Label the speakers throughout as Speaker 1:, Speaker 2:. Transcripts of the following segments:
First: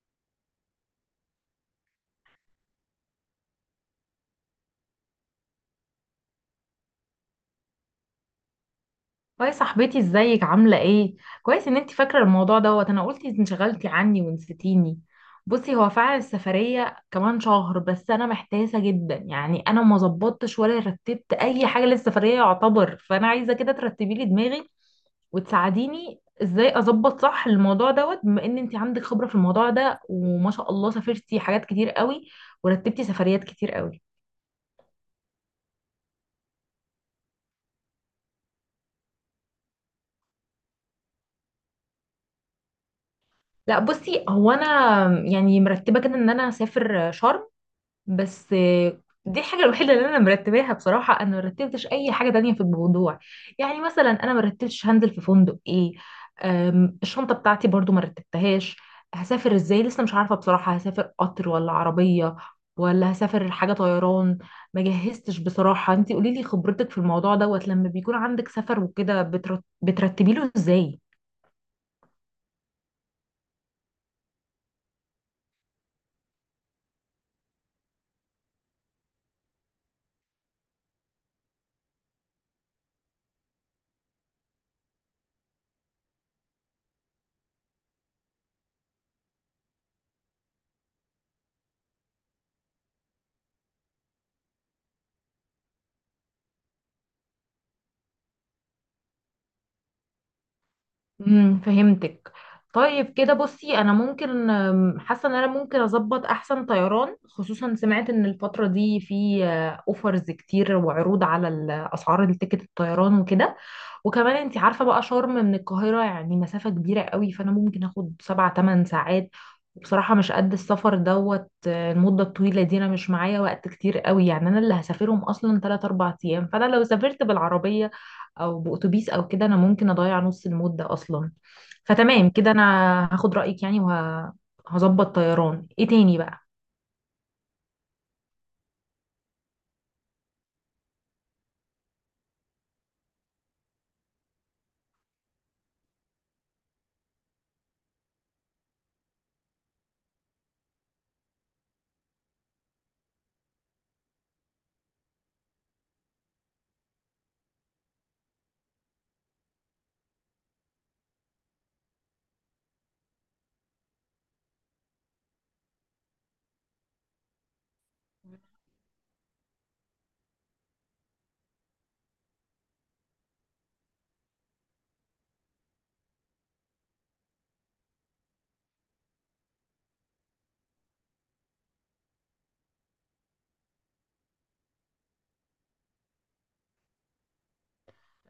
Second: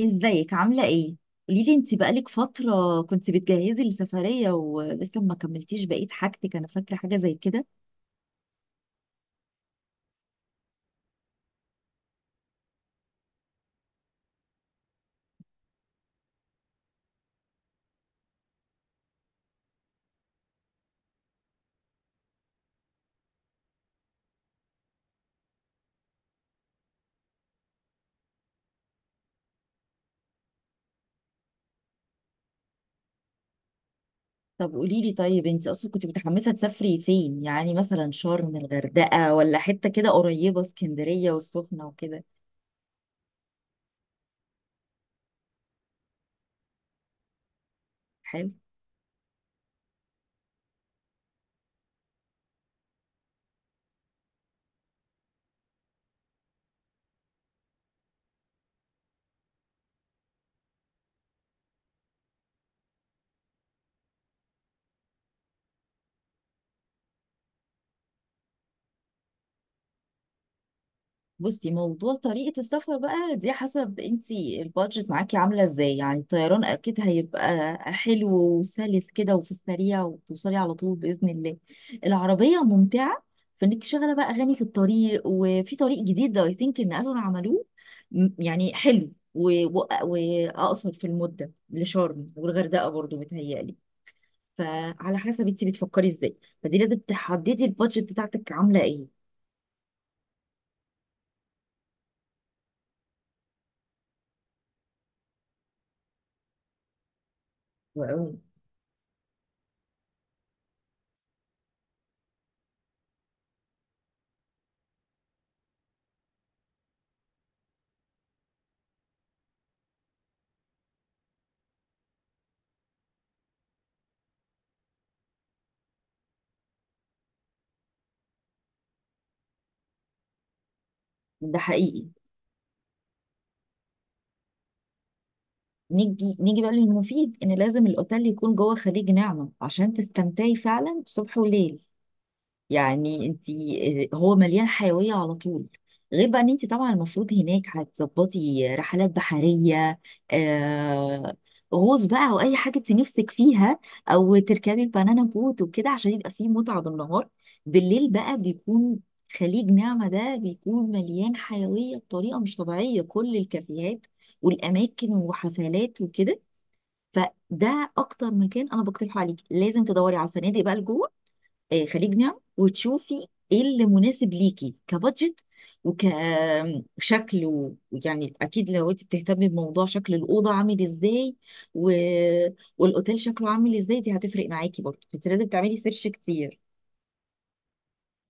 Speaker 1: ازيك عاملة ايه؟ قوليلي، انت بقالك فترة كنت بتجهزي لسفرية ولسه ما كملتيش بقية حاجتك، انا فاكرة حاجة زي كده.
Speaker 2: هاي صاحبتي، ازيك عاملة ايه؟ كويس ان انتي فاكرة الموضوع دوت. انا قلت انشغلتي عني ونسيتيني. بصي، هو فعلا السفرية كمان شهر، بس انا محتاسة جدا. يعني انا ما ظبطتش ولا رتبت اي حاجة للسفرية يعتبر، فانا عايزة كده ترتبي لي دماغي وتساعديني ازاي اظبط صح الموضوع دوت، بما ان انتي عندك خبرة في الموضوع ده وما شاء الله سافرتي حاجات كتير قوي ورتبتي سفريات كتير قوي.
Speaker 1: طب قوليلي، طيب انت اصلا كنت متحمسة تسافري فين؟ يعني مثلا شرم، الغردقة، ولا حتة كده قريبة اسكندرية والسخنة وكده.
Speaker 2: لا بصي، هو انا يعني مرتبة كده ان انا هسافر شرم.
Speaker 1: حلو.
Speaker 2: بس دي الحاجة الوحيدة اللي أنا مرتباها. بصراحة أنا مرتبتش أي حاجة تانية في الموضوع. يعني مثلا أنا مرتبتش هنزل في فندق إيه. الشنطة بتاعتي برضو مرتبتهاش. هسافر إزاي لسه مش عارفة بصراحة، هسافر قطر ولا عربية ولا هسافر حاجة طيران؟ ما جهزتش بصراحة. انتي قوليلي خبرتك في الموضوع دوت، لما بيكون عندك سفر وكده بترتبيله إزاي؟
Speaker 1: بصي، موضوع طريقة السفر بقى دي حسب انتي البادجت معاكي عاملة ازاي. يعني الطيران اكيد هيبقى حلو وسلس كده وفي السريع، وتوصلي على طول بإذن الله. العربية ممتعة فانك شغالة بقى اغاني في الطريق، وفي طريق جديد ده اي ثينك ان قالوا إن عملوه. يعني حلو و- و- واقصر في المدة لشرم والغردقة برضو متهيألي. فعلى حسب انتي بتفكري ازاي، فدي لازم تحددي البادجت بتاعتك عاملة ايه.
Speaker 2: فهمتك. طيب كده بصي، انا ممكن حاسه ان انا ممكن اظبط احسن طيران، خصوصا سمعت ان
Speaker 1: وأقول-
Speaker 2: الفتره دي في اوفرز كتير وعروض على اسعار التيكت الطيران وكده. وكمان انت عارفة بقى شرم من القاهرة يعني مسافة كبيرة قوي، فانا ممكن اخد 7 8 ساعات. وبصراحة مش قد السفر دوت. المدة الطويلة دي انا مش معايا وقت كتير قوي، يعني انا اللي هسافرهم اصلا 3 4 أيام، فانا لو سافرت بالعربية او بأتوبيس او كده انا ممكن اضيع نص المدة اصلا.
Speaker 1: ده حقيقي.
Speaker 2: فتمام كده انا هاخد رأيك يعني، وهظبط طيران ايه تاني
Speaker 1: نيجي
Speaker 2: بقى.
Speaker 1: نيجي بقى للمفيد، ان لازم الاوتيل يكون جوه خليج نعمة عشان تستمتعي فعلا صبح وليل. يعني انت، هو مليان حيوية على طول. غير بقى ان انت طبعا المفروض هناك هتظبطي رحلات بحرية، آه، غوص بقى او اي حاجة انت نفسك فيها، او تركبي البنانا بوت وكده عشان يبقى فيه متعة بالنهار. بالليل بقى بيكون خليج نعمة ده بيكون مليان حيوية بطريقة مش طبيعية، كل الكافيهات والأماكن وحفلات وكده. فده اكتر مكان انا بقترحه عليكي. لازم تدوري على الفنادق بقى لجوه خليج نعم، وتشوفي ايه اللي مناسب ليكي كبادجت وكشكل. ويعني اكيد لو انت بتهتمي بموضوع شكل الاوضه عامل ازاي و... والاوتيل شكله عامل ازاي، دي هتفرق معاكي برضه، فانت لازم تعملي سيرش كتير.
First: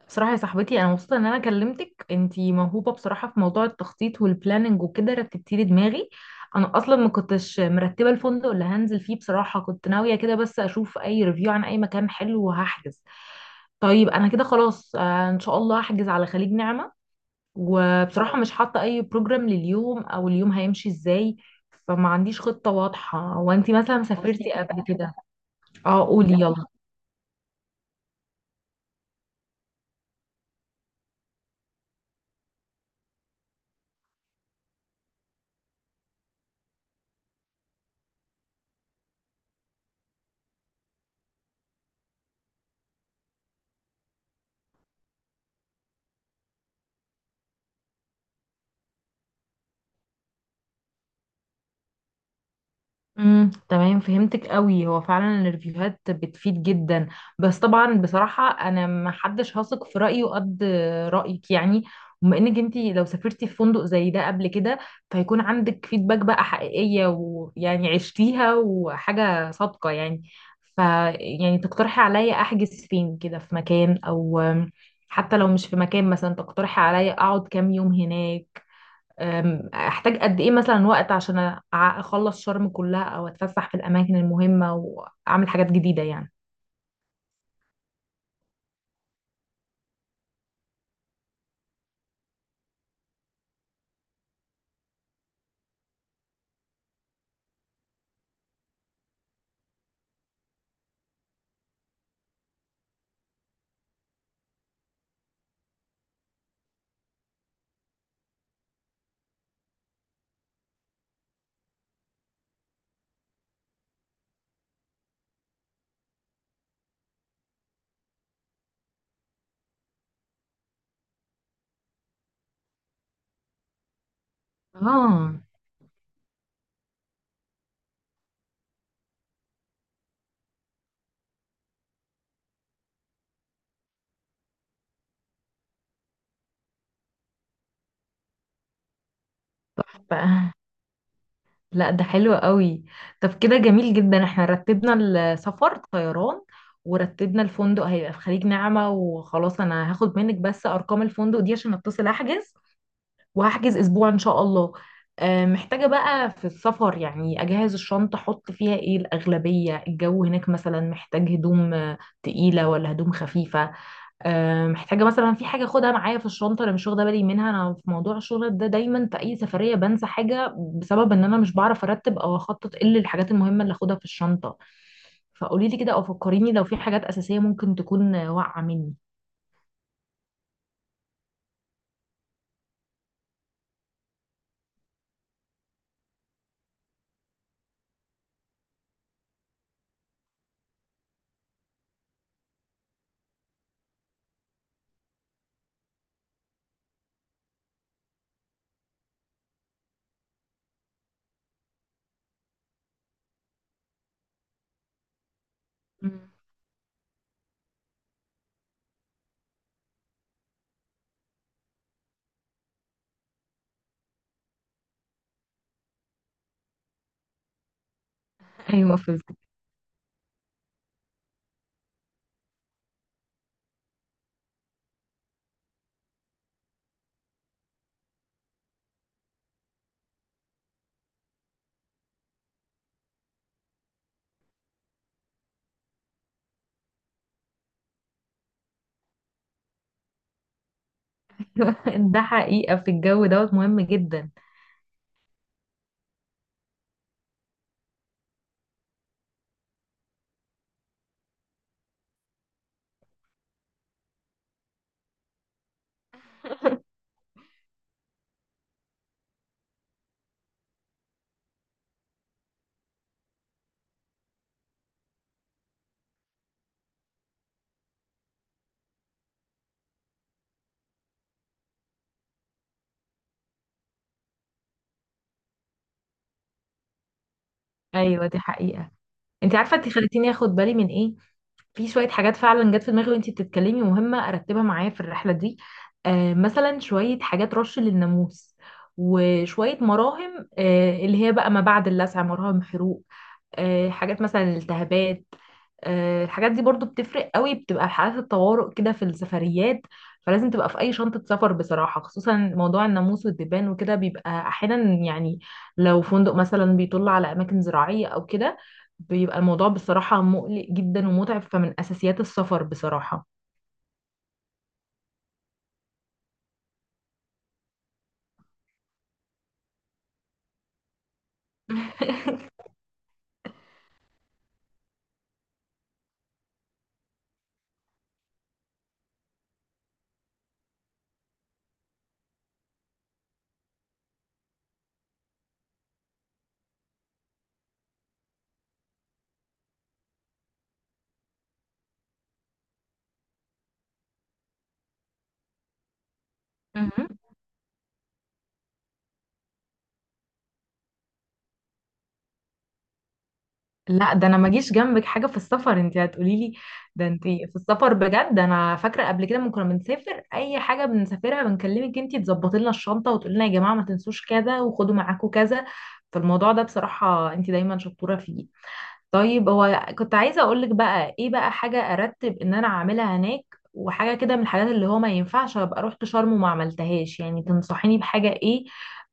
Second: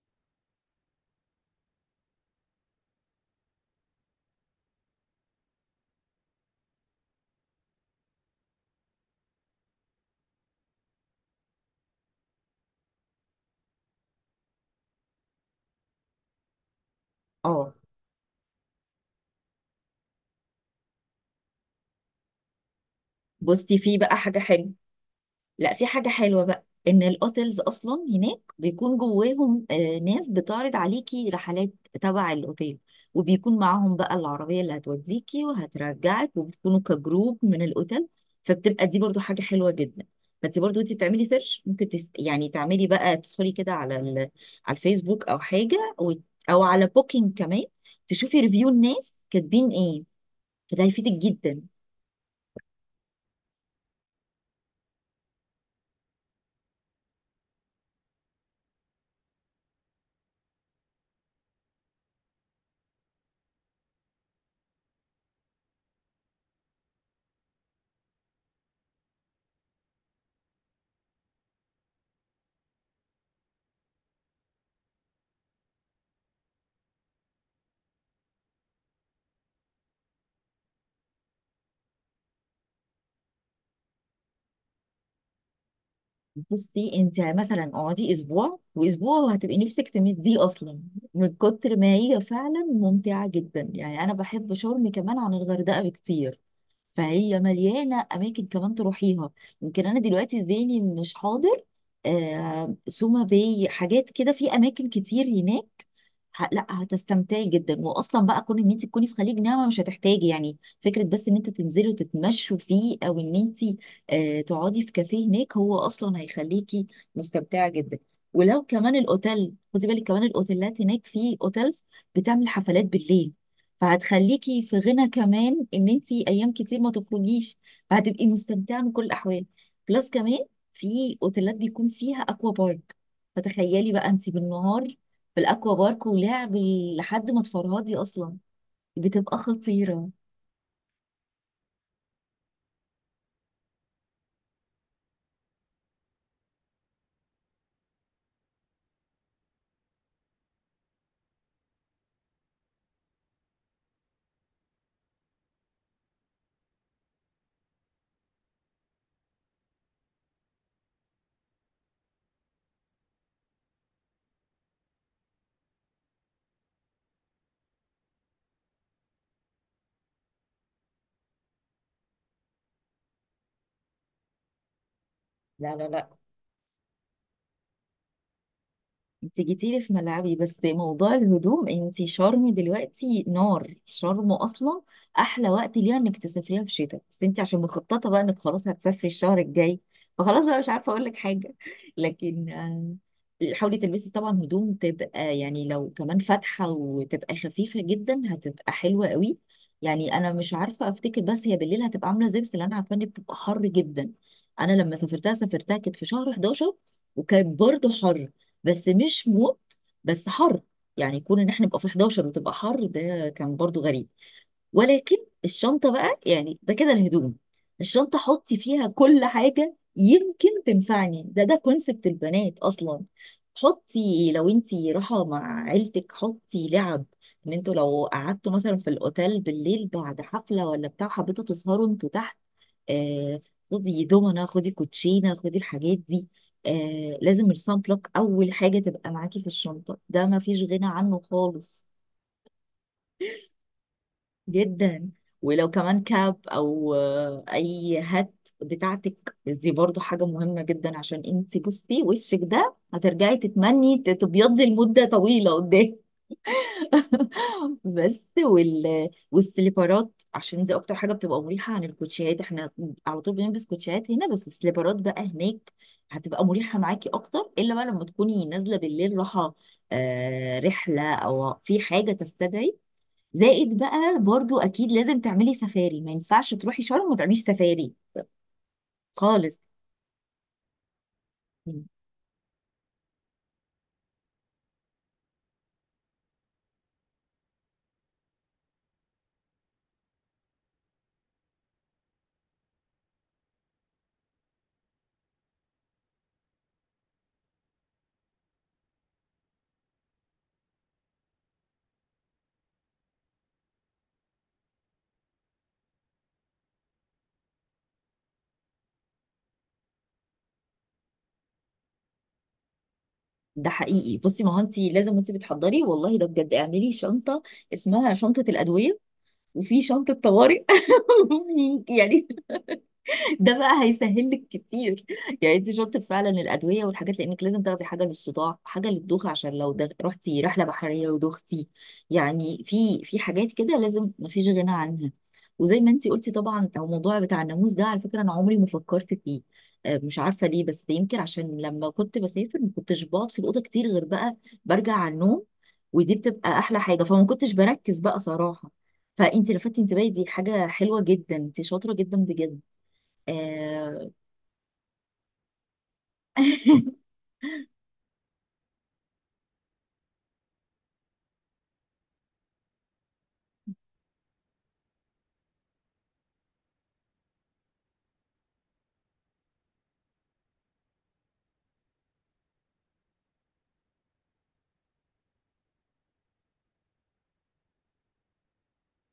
Speaker 2: بصراحة يا صاحبتي، أنا مبسوطة إن أنا كلمتك. أنتي موهوبة بصراحة في موضوع التخطيط والبلاننج وكده، رتبتي لي دماغي. أنا أصلا ما كنتش مرتبة الفندق اللي هنزل فيه بصراحة، كنت ناوية كده بس أشوف أي ريفيو عن أي مكان حلو وهحجز. طيب أنا كده خلاص، إن شاء الله هحجز على خليج نعمة.
Speaker 1: اه
Speaker 2: وبصراحة مش حاطة أي بروجرام لليوم أو اليوم هيمشي إزاي، فما عنديش خطة واضحة. وأنتي
Speaker 1: بصي، في
Speaker 2: مثلا
Speaker 1: بقى حاجه
Speaker 2: سافرتي
Speaker 1: حلوه،
Speaker 2: قبل كده؟
Speaker 1: لا في
Speaker 2: أه،
Speaker 1: حاجة
Speaker 2: قولي
Speaker 1: حلوة
Speaker 2: يلا.
Speaker 1: بقى، ان الاوتيلز اصلا هناك بيكون جواهم، ناس بتعرض عليكي رحلات تبع الاوتيل، وبيكون معاهم بقى العربية اللي هتوديكي وهترجعك، وبتكونوا كجروب من الاوتيل. فبتبقى دي برضو حاجة حلوة جدا. فانت برضو انت بتعملي سيرش، ممكن يعني تعملي بقى تدخلي كده على على الفيسبوك او حاجة او على بوكينج كمان، تشوفي ريفيو الناس كاتبين ايه، فده هيفيدك جدا.
Speaker 2: تمام، فهمتك قوي. هو فعلا الريفيوهات بتفيد جدا. بس طبعا بصراحة انا ما حدش هثق في رأيه قد رأيك يعني. بما انك انتي لو سافرتي في فندق زي ده قبل كده، فيكون عندك فيدباك بقى حقيقية، ويعني عشتيها وحاجة صادقة يعني. ف يعني تقترحي عليا احجز فين كده في مكان، او حتى لو مش في مكان مثلا تقترحي عليا اقعد كام يوم هناك. احتاج قد ايه مثلا وقت عشان اخلص شرم كلها او اتفسح في الاماكن المهمة واعمل حاجات جديدة يعني.
Speaker 1: بصي انت مثلا اقعدي اسبوع، واسبوع وهتبقي نفسك تمديه اصلا من كتر ما هي فعلا ممتعه جدا. يعني انا بحب شرم كمان عن الغردقه بكتير، فهي مليانه اماكن كمان تروحيها. يمكن انا دلوقتي ذهني مش حاضر. آه، سوما باي، حاجات كده في اماكن كتير هناك. لا هتستمتعي جدا. واصلا بقى كون ان انت تكوني في خليج نعمه مش هتحتاجي يعني فكره، بس ان انتوا تنزلوا تتمشوا فيه، او ان انت آه تقعدي في كافيه هناك، هو اصلا هيخليكي مستمتعه جدا. ولو كمان الاوتيل، خدي بالك كمان الاوتيلات هناك، في اوتيلز بتعمل حفلات بالليل، فهتخليكي في غنى
Speaker 2: اه.
Speaker 1: كمان ان انت ايام كتير ما تخرجيش، فهتبقي مستمتعه من كل الاحوال. بلس كمان في اوتيلات بيكون فيها اكوا بارك، فتخيلي بقى انت بالنهار بالاكوا بارك ولعب لحد ما تفرهدي اصلا، بتبقى خطيره.
Speaker 2: ف... لا، ده حلو قوي. طب كده جميل جدا، احنا رتبنا السفر طيران، ورتبنا الفندق هيبقى في خليج نعمة. وخلاص، انا هاخد منك بس ارقام الفندق دي عشان اتصل احجز، وهحجز اسبوع ان شاء الله. محتاجة بقى في السفر يعني اجهز الشنطة، احط فيها ايه؟ الاغلبية الجو هناك مثلا محتاج هدوم تقيلة ولا هدوم خفيفة؟ محتاجة مثلا في حاجة اخدها معايا في الشنطة انا مش واخدة بالي منها. انا في موضوع الشغل ده دايما في اي سفرية بنسى حاجة، بسبب ان انا مش بعرف ارتب او اخطط ايه الحاجات المهمة اللي اخدها في الشنطة. فقولي
Speaker 1: لا
Speaker 2: لي
Speaker 1: لا
Speaker 2: كده او
Speaker 1: لا
Speaker 2: فكريني لو في حاجات اساسية ممكن تكون واقعة مني.
Speaker 1: انت جيتيلي في ملعبي. بس موضوع الهدوم، انت شرم دلوقتي نار، شرم اصلا احلى وقت ليها انك تسافريها في شتاء، بس انت عشان مخططه بقى انك خلاص هتسافري الشهر الجاي، فخلاص بقى مش عارفه اقول لك حاجه. لكن حاولي تلبسي طبعا هدوم تبقى يعني لو كمان فاتحه وتبقى خفيفه جدا، هتبقى حلوه قوي. يعني انا مش عارفه افتكر، بس هي بالليل هتبقى عامله زي، بس اللي انا عارفه ان بتبقى حر جدا. انا لما سافرتها سافرتها كانت في شهر
Speaker 2: مم.
Speaker 1: 11، وكان برضه حر، بس مش موت، بس حر. يعني يكون ان احنا نبقى في 11 وتبقى حر ده كان برضو غريب. ولكن الشنطة بقى، يعني ده كده الهدوم. الشنطة حطي فيها
Speaker 2: ايوه،
Speaker 1: كل
Speaker 2: فهمت.
Speaker 1: حاجة يمكن تنفعني، ده كونسبت البنات أصلا. حطي لو انتي رايحة مع عيلتك حطي لعب، ان انتوا لو قعدتوا مثلا في الأوتيل بالليل بعد حفلة ولا بتاع، حبيتوا تسهروا انتوا تحت، آه، خدي دومنة، خدي كوتشينة، خدي الحاجات دي. آه لازم السان بلوك أول حاجة تبقى معاكي في الشنطة، ده مفيش غنى عنه خالص،
Speaker 2: ده حقيقة في الجو دوت مهم جدا.
Speaker 1: جدا. ولو كمان كاب او اي هات بتاعتك دي برضو حاجة مهمة جدا، عشان انت بصي وشك ده هترجعي تتمني تبيضي لمدة طويلة قدام. بس والسليبرات، عشان دي اكتر حاجة بتبقى مريحة عن الكوتشيات، احنا على طول بنلبس كوتشيات هنا، بس السليبرات بقى هناك هتبقى مريحة معاكي اكتر، الا بقى لما تكوني نازلة بالليل راحة، آه رحلة او في حاجة تستدعي. زائد بقى، برضو اكيد لازم تعملي سفاري، ما ينفعش تروحي شرم وما تعمليش سفاري
Speaker 2: ايوه دي حقيقة. انت
Speaker 1: خالص.
Speaker 2: عارفة انت خليتيني اخد بالي من ايه؟ في شوية حاجات فعلا جت في دماغي وانت بتتكلمي، مهمة ارتبها معايا في الرحلة دي. مثلا شوية حاجات رش للناموس، وشوية مراهم اللي هي بقى ما بعد اللسع، مراهم حروق. حاجات مثلا الالتهابات. الحاجات دي برضو بتفرق قوي، بتبقى حالات الطوارئ كده في السفريات، فلازم تبقى في اي شنطة سفر بصراحة. خصوصا موضوع الناموس والدبان وكده بيبقى احيانا يعني، لو فندق مثلا بيطل على اماكن زراعية او كده بيبقى الموضوع بصراحة مقلق جدا ومتعب، فمن اساسيات السفر بصراحة.
Speaker 1: ده حقيقي. بصي، ما هو انت لازم وانت بتحضري، والله ده بجد، اعملي شنطه اسمها شنطه الادويه، وفي شنطه طوارئ. يعني ده بقى هيسهل لك كتير، يعني انت شطت فعلا الادويه والحاجات، لانك لازم تاخدي حاجه للصداع، حاجه للدوخه، عشان لو رحتي رحله بحريه ودوختي. يعني في حاجات كده لازم مفيش غنى عنها. وزي ما انت قلتي طبعا، او موضوع بتاع الناموس ده، على فكره انا عمري ما فكرت فيه. مش عارفه ليه، بس يمكن عشان لما كنت بسافر ما كنتش بقعد في الاوضه كتير، غير بقى برجع على النوم، ودي بتبقى احلى حاجه،
Speaker 2: مهم.
Speaker 1: فما كنتش بركز بقى صراحه. فانت لفتت انتباهي، دي حاجه حلوه جدا، انت شاطره جدا بجد. آه...
Speaker 2: لا ده انا ما جيش جنبك حاجه في السفر، انت هتقولي لي. ده انت في السفر بجد، انا فاكره قبل كده لما كنا بنسافر اي حاجه بنسافرها بنكلمك انت تظبطي لنا الشنطه وتقولي لنا يا جماعه ما تنسوش كذا وخدوا معاكوا كذا. فالموضوع ده بصراحه انت دايما شطوره فيه. طيب هو كنت عايزة اقولك بقى ايه، بقى حاجة ارتب ان انا اعملها هناك وحاجة كده من الحاجات اللي هو ما ينفعش ابقى رحت شرم وما عملتهاش، يعني تنصحيني بحاجة ايه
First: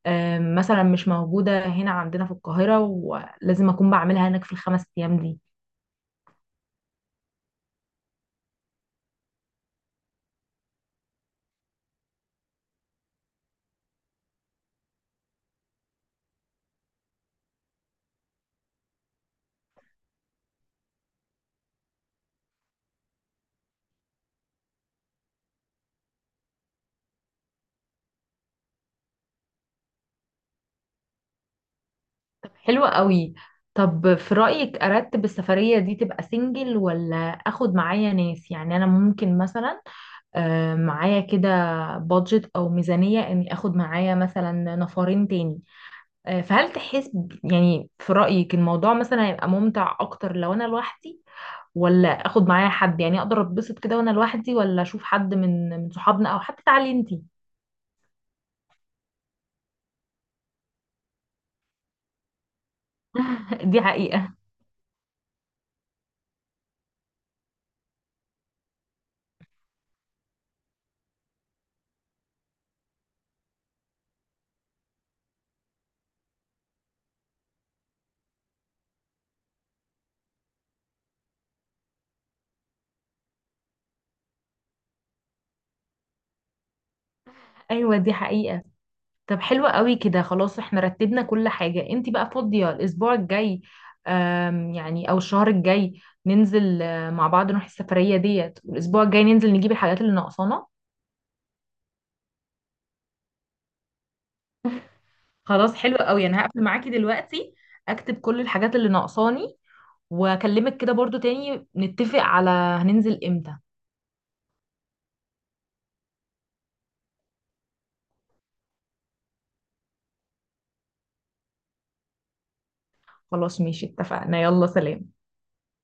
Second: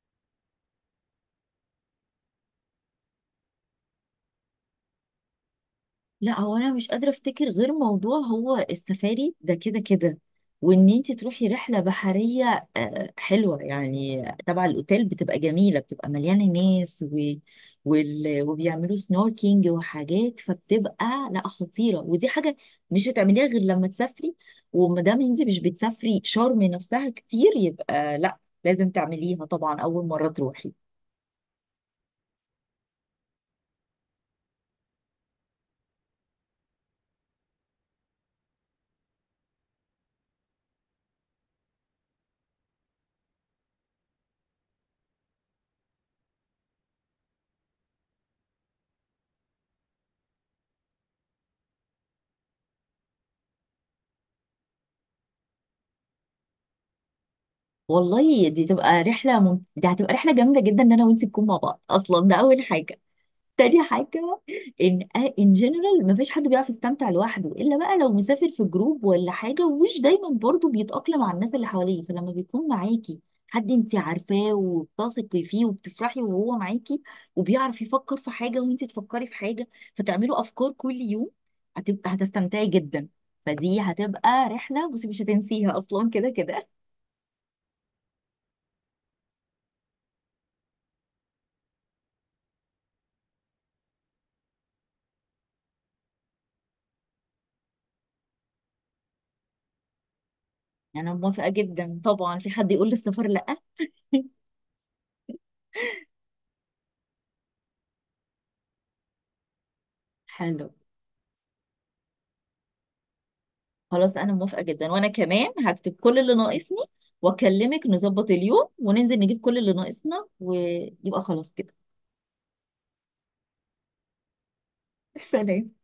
Speaker 2: مثلا مش موجودة هنا عندنا في القاهرة ولازم اكون بعملها هناك في ال5 أيام دي؟
Speaker 1: لا، هو انا مش قادره افتكر غير موضوع هو السفاري ده كده كده، وان انت تروحي رحله بحريه، آه، حلوه يعني تبع الاوتيل، بتبقى جميله، بتبقى مليانه ناس وبيعملوا سنوركينج وحاجات، فبتبقى لا خطيره. ودي حاجه مش هتعمليها غير لما تسافري، وما دام انت مش بتسافري شرم نفسها كتير يبقى لا، لازم تعمليها طبعا اول مره تروحي.
Speaker 2: طب حلوة قوي. طب في رأيك ارتب السفرية دي تبقى سنجل ولا اخد معايا ناس؟ يعني انا ممكن مثلا معايا كده بادجت او ميزانية اني اخد معايا مثلا نفرين تاني. فهل تحس يعني في رأيك الموضوع مثلا هيبقى ممتع اكتر لو انا لوحدي، ولا اخد معايا حد يعني؟ اقدر اتبسط كده وانا لوحدي، ولا اشوف حد من صحابنا، او حتى تعالي انتي؟
Speaker 1: والله دي تبقى رحلة دي هتبقى رحلة جامدة جدا، ان انا وانتي نكون مع بعض، اصلا ده اول حاجة.
Speaker 2: دي
Speaker 1: تاني
Speaker 2: حقيقة.
Speaker 1: حاجة، ان ان جنرال مفيش حد بيعرف يستمتع لوحده، الا بقى لو مسافر في جروب ولا حاجة، ومش دايما برضو بيتأقلم مع الناس اللي حواليه. فلما بيكون معاكي حد انتي عارفاه وبتثقي فيه وبتفرحي وهو معاكي، وبيعرف يفكر في حاجة وانتي تفكري في حاجة، فتعملوا افكار كل يوم، هتبقى هتستمتعي جدا. فدي هتبقى رحلة، بصي، مش هتنسيها اصلا كده كده.
Speaker 2: ايوه دي حقيقة. طب حلوة قوي كده، خلاص احنا رتبنا كل حاجة. انتي بقى فاضية الاسبوع الجاي يعني، او الشهر الجاي ننزل مع بعض نروح السفرية ديت، والاسبوع الجاي ننزل نجيب الحاجات اللي ناقصانا.
Speaker 1: يعني انا موافقة جدا طبعا، في حد يقول للسفر لا؟
Speaker 2: خلاص حلوة قوي، انا هقفل معاكي دلوقتي، اكتب كل الحاجات اللي ناقصاني،
Speaker 1: حلو،
Speaker 2: واكلمك كده برضو تاني نتفق على هننزل امتى.
Speaker 1: خلاص انا موافقة جدا، وانا كمان هكتب كل اللي ناقصني، واكلمك نظبط اليوم وننزل نجيب كل اللي ناقصنا، ويبقى خلاص كده.
Speaker 2: خلاص ماشي، اتفقنا. يلا سلام.
Speaker 1: سلام.